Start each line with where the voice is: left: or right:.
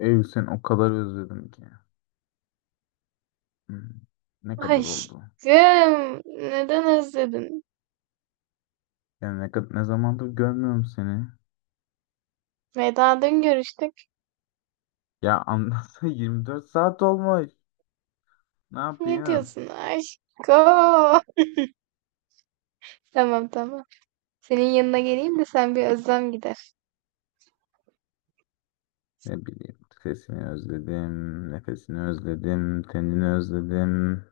left: Ev sen o kadar özledim ki. Hmm, ne kadar oldu?
right: Aşkım, neden özledin?
left: Yani ne ne zamandır görmüyorum seni.
right: Veda dün görüştük.
left: Ya anlatsa 24 saat olmuş. Ne
right: Ne
left: yapayım?
right: diyorsun aşkım? Tamam tamam. Senin yanına geleyim de sen bir özlem gider.
left: Ne bileyim. Sesini özledim, nefesini özledim, tenini özledim.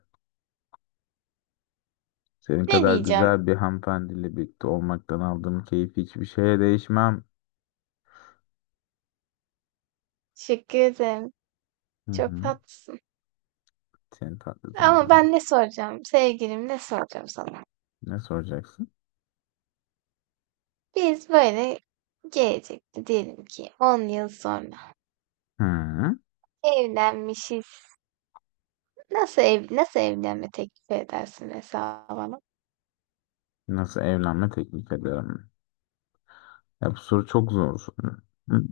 left: Senin
right: Ne
left: kadar
right: diyeceğim?
left: güzel bir hanımefendiyle birlikte olmaktan aldığım keyif hiçbir şeye değişmem.
right: Teşekkür ederim.
left: Hı
right: Çok
left: hı.
right: tatlısın.
left: Seni tatlıdın
right: Ama
left: canım.
right: ben ne soracağım? Sevgilim ne soracağım sana?
left: Ne soracaksın?
right: Biz böyle gelecekte diyelim ki 10 yıl sonra
left: Hı.
right: evlenmişiz. Nasıl evlenme teklifi edersin mesela bana?
left: Nasıl evlenme teklif ederim? Ya bu soru çok zor. Hı.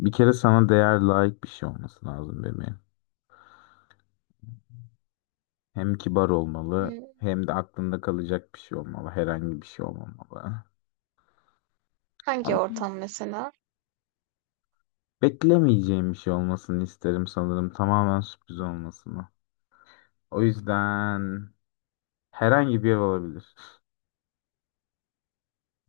left: Bir kere sana değer layık bir şey olması lazım bebeğim. Hem kibar olmalı
right: Hmm,
left: hem de aklında kalacak bir şey olmalı. Herhangi bir şey olmamalı.
right: Hangi
left: Ama
right: ortam mesela?
left: beklemeyeceğim bir şey olmasını isterim sanırım. Tamamen sürpriz olmasını. O yüzden herhangi bir ev olabilir.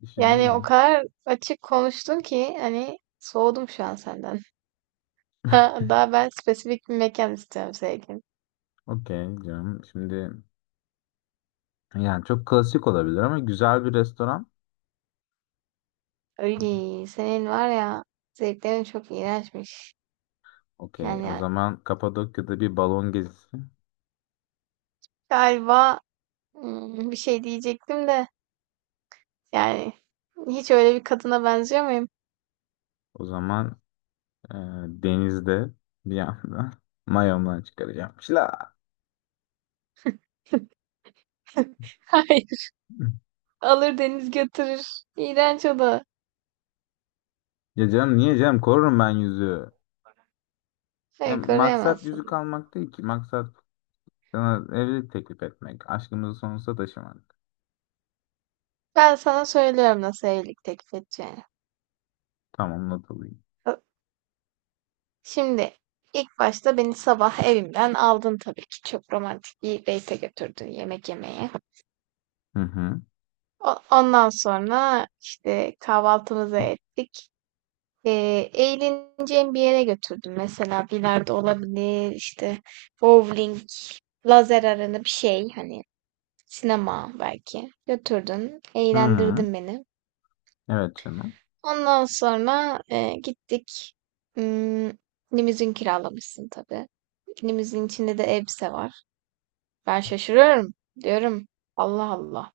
right: Yani
left: Düşününce.
right: o kadar açık konuştun ki hani soğudum şu an senden. Ha, daha ben spesifik bir mekan istiyorum sevgilim.
left: Okey canım. Şimdi yani çok klasik olabilir ama güzel bir restoran.
right: Öyle senin var ya zevklerin çok iğrençmiş.
left: Okey. O
right: Yani
left: zaman Kapadokya'da bir balon gezisi.
right: galiba bir şey diyecektim de yani hiç öyle bir kadına benziyor muyum?
left: O zaman Ee, denizde bir yandan mayomdan çıkaracağım. Şila.
right: Hayır. Alır deniz götürür. İğrenç o da.
left: Ya canım niye canım korurum ben yüzüğü.
right: Hayır
left: Hem maksat yüzük
right: koruyamazsın.
left: almak değil ki. Maksat sana evlilik teklif etmek. Aşkımızı sonsuza taşımak.
right: Ben sana söylüyorum nasıl evlilik teklif edeceğini.
left: Tamam not alayım.
right: Şimdi ilk başta beni sabah evimden aldın tabii ki. Çok romantik bir date'e götürdün yemek yemeye.
left: Hı hı.
right: Ondan sonra işte kahvaltımızı ettik. Eğleneceğim bir yere götürdüm. Mesela bilardo olabilir, işte bowling, lazer arena bir şey hani sinema belki. Götürdün,
left: Hı hı.
right: eğlendirdin beni.
left: Evet canım.
right: Ondan sonra gittik. Hmm, Limuzin kiralamışsın tabii. Limuzin içinde de elbise var. Ben şaşırıyorum. Diyorum Allah Allah.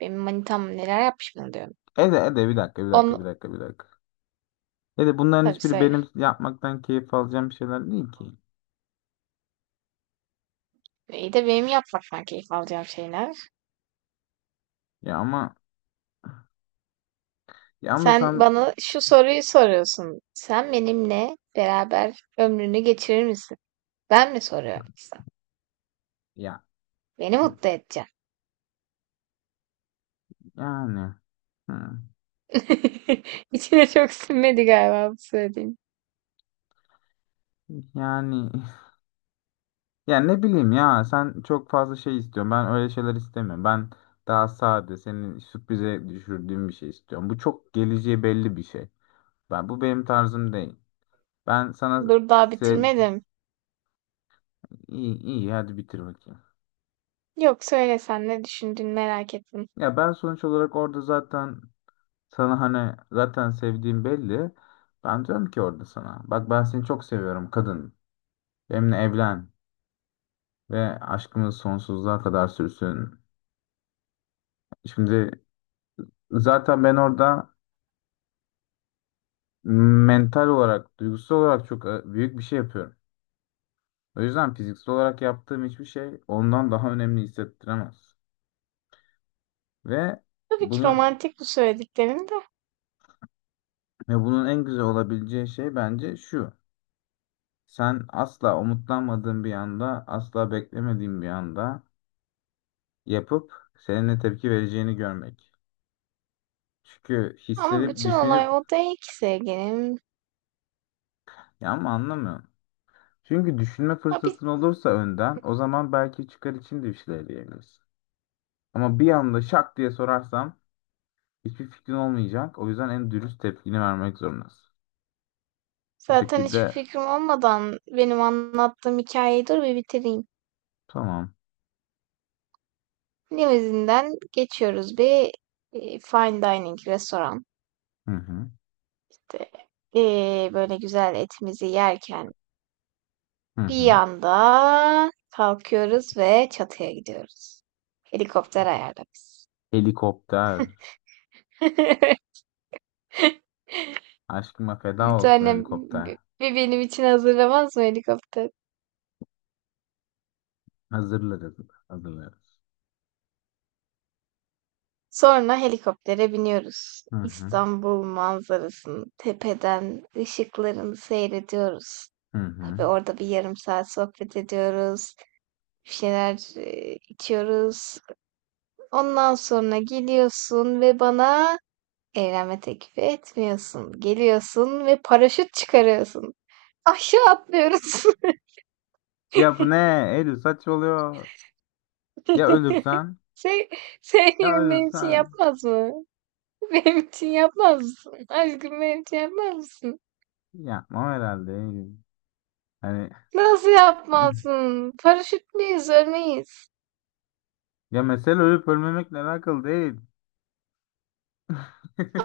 right: Benim manitam neler yapmış bana diyorum.
left: Ede bir dakika bir dakika bir
right: Onu
left: dakika bir dakika. Ede bunların
right: tabii
left: hiçbiri
right: söyle.
left: benim yapmaktan keyif alacağım şeyler değil ki.
right: İyi de benim yapmaktan keyif alacağım şeyler.
left: Ya ama ya ama
right: Sen
left: sen
right: bana şu soruyu soruyorsun. Sen benimle beraber ömrünü geçirir misin? Ben mi soruyorum sana?
left: ya
right: Beni mutlu edeceksin.
left: yani hı.
right: İçine çok sinmedi galiba bu söylediğin.
left: Yani yani ne bileyim ya sen çok fazla şey istiyorsun. Ben öyle şeyler istemiyorum. Ben daha sade senin sürprize düşürdüğüm bir şey istiyorum. Bu çok geleceği belli bir şey. Bu benim tarzım değil. Ben sana
right: Dur daha
left: sev
right: bitirmedim.
left: iyi iyi hadi bitir bakayım.
right: Yok söyle sen ne düşündüğünü merak ettim.
left: Ya ben sonuç olarak orada zaten sana hani zaten sevdiğim belli. Ben diyorum ki orada sana bak ben seni çok seviyorum kadın. Benimle evlen ve aşkımız sonsuzluğa kadar sürsün. Şimdi zaten ben orada mental olarak, duygusal olarak çok büyük bir şey yapıyorum. O yüzden fiziksel olarak yaptığım hiçbir şey ondan daha önemli hissettiremez. Ve
right: Tabii ki
left: bunun
right: romantik bu söylediklerim de.
left: bunun en güzel olabileceği şey bence şu. Sen asla umutlanmadığın bir anda, asla beklemediğin bir anda yapıp senin ne tepki vereceğini görmek. Çünkü
right: Ama
left: hissedip
right: bütün olay
left: düşünüp
right: o değil ki sevgilim.
left: ya ama anlamıyorum. Çünkü düşünme
right: Ha, biz
left: fırsatın olursa önden o zaman belki çıkar için de bir şeyler diyebilirsin. Ama bir anda şak diye sorarsam hiçbir fikrin olmayacak. O yüzden en dürüst tepkini vermek zorundasın. Bu
right: Zaten hiçbir
left: şekilde
right: fikrim olmadan benim anlattığım hikayeyi dur bir bitireyim.
left: tamam.
right: Limuzinden geçiyoruz bir fine dining restoran.
left: Hı hı.
right: İşte, böyle güzel etimizi yerken
left: Hı
right: bir
left: hı.
right: anda kalkıyoruz ve çatıya gidiyoruz. Helikopter ayarlamış.
left: Helikopter. Aşkıma feda
right: Bir
left: olsun
right: tane
left: helikopter.
right: bir benim için hazırlamaz mı helikopter?
left: Hazırlarız. Hazırlarız.
right: Sonra helikoptere biniyoruz.
left: Hı hı.
right: İstanbul manzarasını tepeden ışıklarını seyrediyoruz.
left: Hı
right: Tabii
left: hı.
right: orada bir yarım saat sohbet ediyoruz. Bir şeyler içiyoruz. Ondan sonra geliyorsun ve bana evlenme teklifi etmiyorsun. Geliyorsun ve paraşüt çıkarıyorsun. Aşağı atlıyoruz.
left: Ya bu ne? Eylül saçmalıyor. Ya ölürsen?
right: Şey,
left: Ya
right: Sevgilim benim için
left: ölürsen?
right: yapmaz mı? Benim için yapmaz mısın? Aşkım benim için yapmaz mısın?
left: Yapmam herhalde Eylül. Hani
right: Nasıl yapmazsın? Paraşütleyiz, örneğiz.
left: ya mesele ölüp ölmemekle alakalı değil.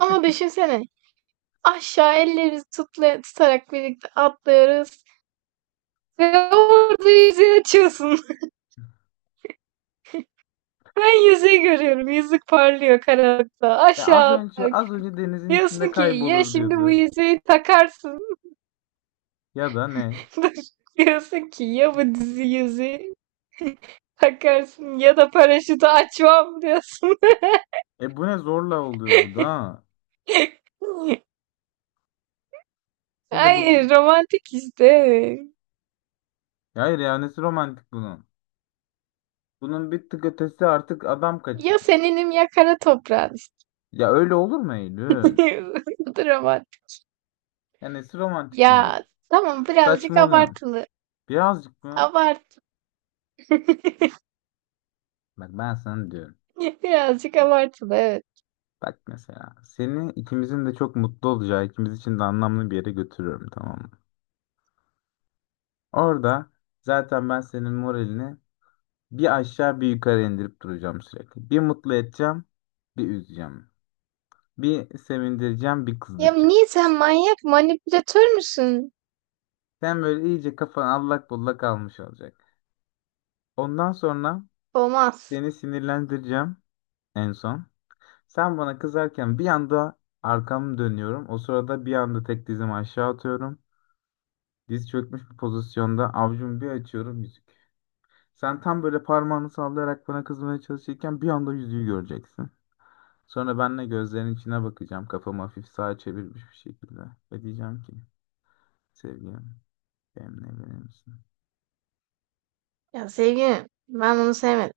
right: Ama düşünsene. Aşağı ellerimizi tutarak birlikte atlıyoruz. Ve orada yüzüğü açıyorsun. Ben yüzüğü görüyorum. Yüzük parlıyor karanlıkta.
left: Ya az
right: Aşağı
left: önce az
right: atlarken.
left: önce denizin içinde
right: Diyorsun ki ya
left: kaybolur
right: şimdi bu
left: diyordu.
right: yüzüğü takarsın.
left: Ya da ne?
right: Diyorsun ki ya bu dizi yüzüğü takarsın ya da paraşütü açmam diyorsun.
left: E bu ne zorla oluyor bu da. Ha? Ya da bu,
right: Ay romantik işte.
left: ya hayır, ya nesi romantik bunun? Bunun bir tık ötesi artık adam
right: Ya
left: kaçırma.
right: seninim ya kara toprağın işte.
left: Ya öyle olur mu Eylül?
right: Dramatik.
left: Ya nesi romantik bunun?
right: Ya, tamam birazcık
left: Saçmalıyorsun.
right: abartılı.
left: Birazcık mı?
right: Abart
left: Bak ben sana diyorum.
right: Birazcık abartılı, evet.
left: Bak mesela seni ikimizin de çok mutlu olacağı, ikimiz için de anlamlı bir yere götürüyorum, tamam mı? Orada zaten ben senin moralini bir aşağı bir yukarı indirip duracağım sürekli. Bir mutlu edeceğim, bir üzeceğim. Bir sevindireceğim, bir
right: Ya,
left: kızdıracağım.
right: niye sen manyak, manipülatör müsün?
left: Sen böyle iyice kafan allak bullak almış olacak. Ondan sonra
right: Olmaz.
left: seni sinirlendireceğim en son. Sen bana kızarken bir anda arkamı dönüyorum. O sırada bir anda tek dizimi aşağı atıyorum. Diz çökmüş bir pozisyonda avucumu bir açıyorum yüzük. Sen tam böyle parmağını sallayarak bana kızmaya çalışırken bir anda yüzüğü göreceksin. Sonra ben de gözlerinin içine bakacağım. Kafamı hafif sağa çevirmiş bir şekilde. Ve diyeceğim ki sevgilim benimle evlenir misin?
right: Ya sevgilim, ben bunu sevmedim.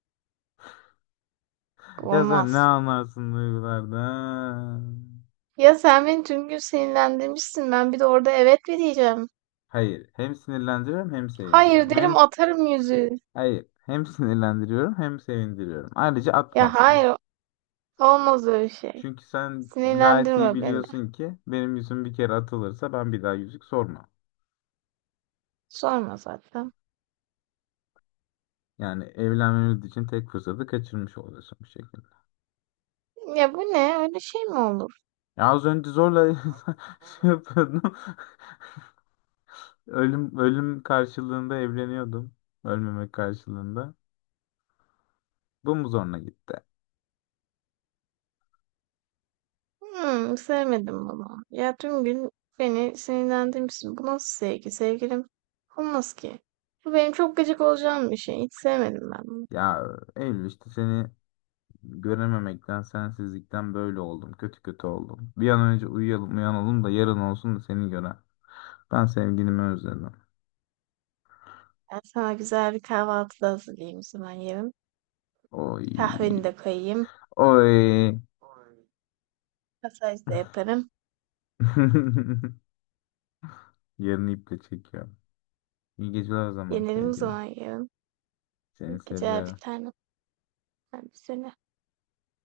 right: Bu
left: Ya sen ne
right: olmaz.
left: anlarsın duygulardan?
right: Ya sen beni tüm gün sinirlendirmişsin. Ben bir de orada evet mi diyeceğim?
left: Hayır. Hem sinirlendiriyorum hem
right: Hayır
left: sevindiriyorum. Hem
right: derim atarım yüzüğü.
left: hayır. Hem sinirlendiriyorum hem sevindiriyorum. Ayrıca
right: Ya
left: atmazsın.
right: hayır, olmaz öyle şey.
left: Çünkü sen gayet iyi
right: Sinirlendirme beni.
left: biliyorsun ki benim yüzüm bir kere atılırsa ben bir daha yüzük sormam.
right: Sorma zaten.
left: Yani evlenmemiz için tek fırsatı kaçırmış oluyorsun bu şekilde.
right: Ya bu ne? Öyle şey mi olur?
left: Ya az önce zorla şey yapıyordum. Ölüm ölüm karşılığında evleniyordum. Ölmemek karşılığında. Bu mu zoruna gitti?
right: Sevmedim bunu. Ya tüm gün beni sinirlendirmişsin. Bu nasıl sevgi sevgilim? Olmaz ki. Bu benim çok gıcık olacağım bir şey. Hiç sevmedim ben bunu.
left: Ya Eylül işte seni görememekten, sensizlikten böyle oldum. Kötü kötü oldum. Bir an önce uyuyalım, uyanalım da yarın olsun da seni gören. Ben sevgilimi özledim.
right: Ben sana güzel bir kahvaltı da hazırlayayım o zaman yerim. Kahveni
left: Oy.
right: de koyayım.
left: Oy.
right: Masaj da yaparım.
left: Yarını iple çekiyorum. İyi geceler o zaman
right: Yenelim o
left: sevgili.
right: zaman yarın. İyi
left: Seni
right: geceler bir
left: seviyorum.
right: tanem. Ben bir seni.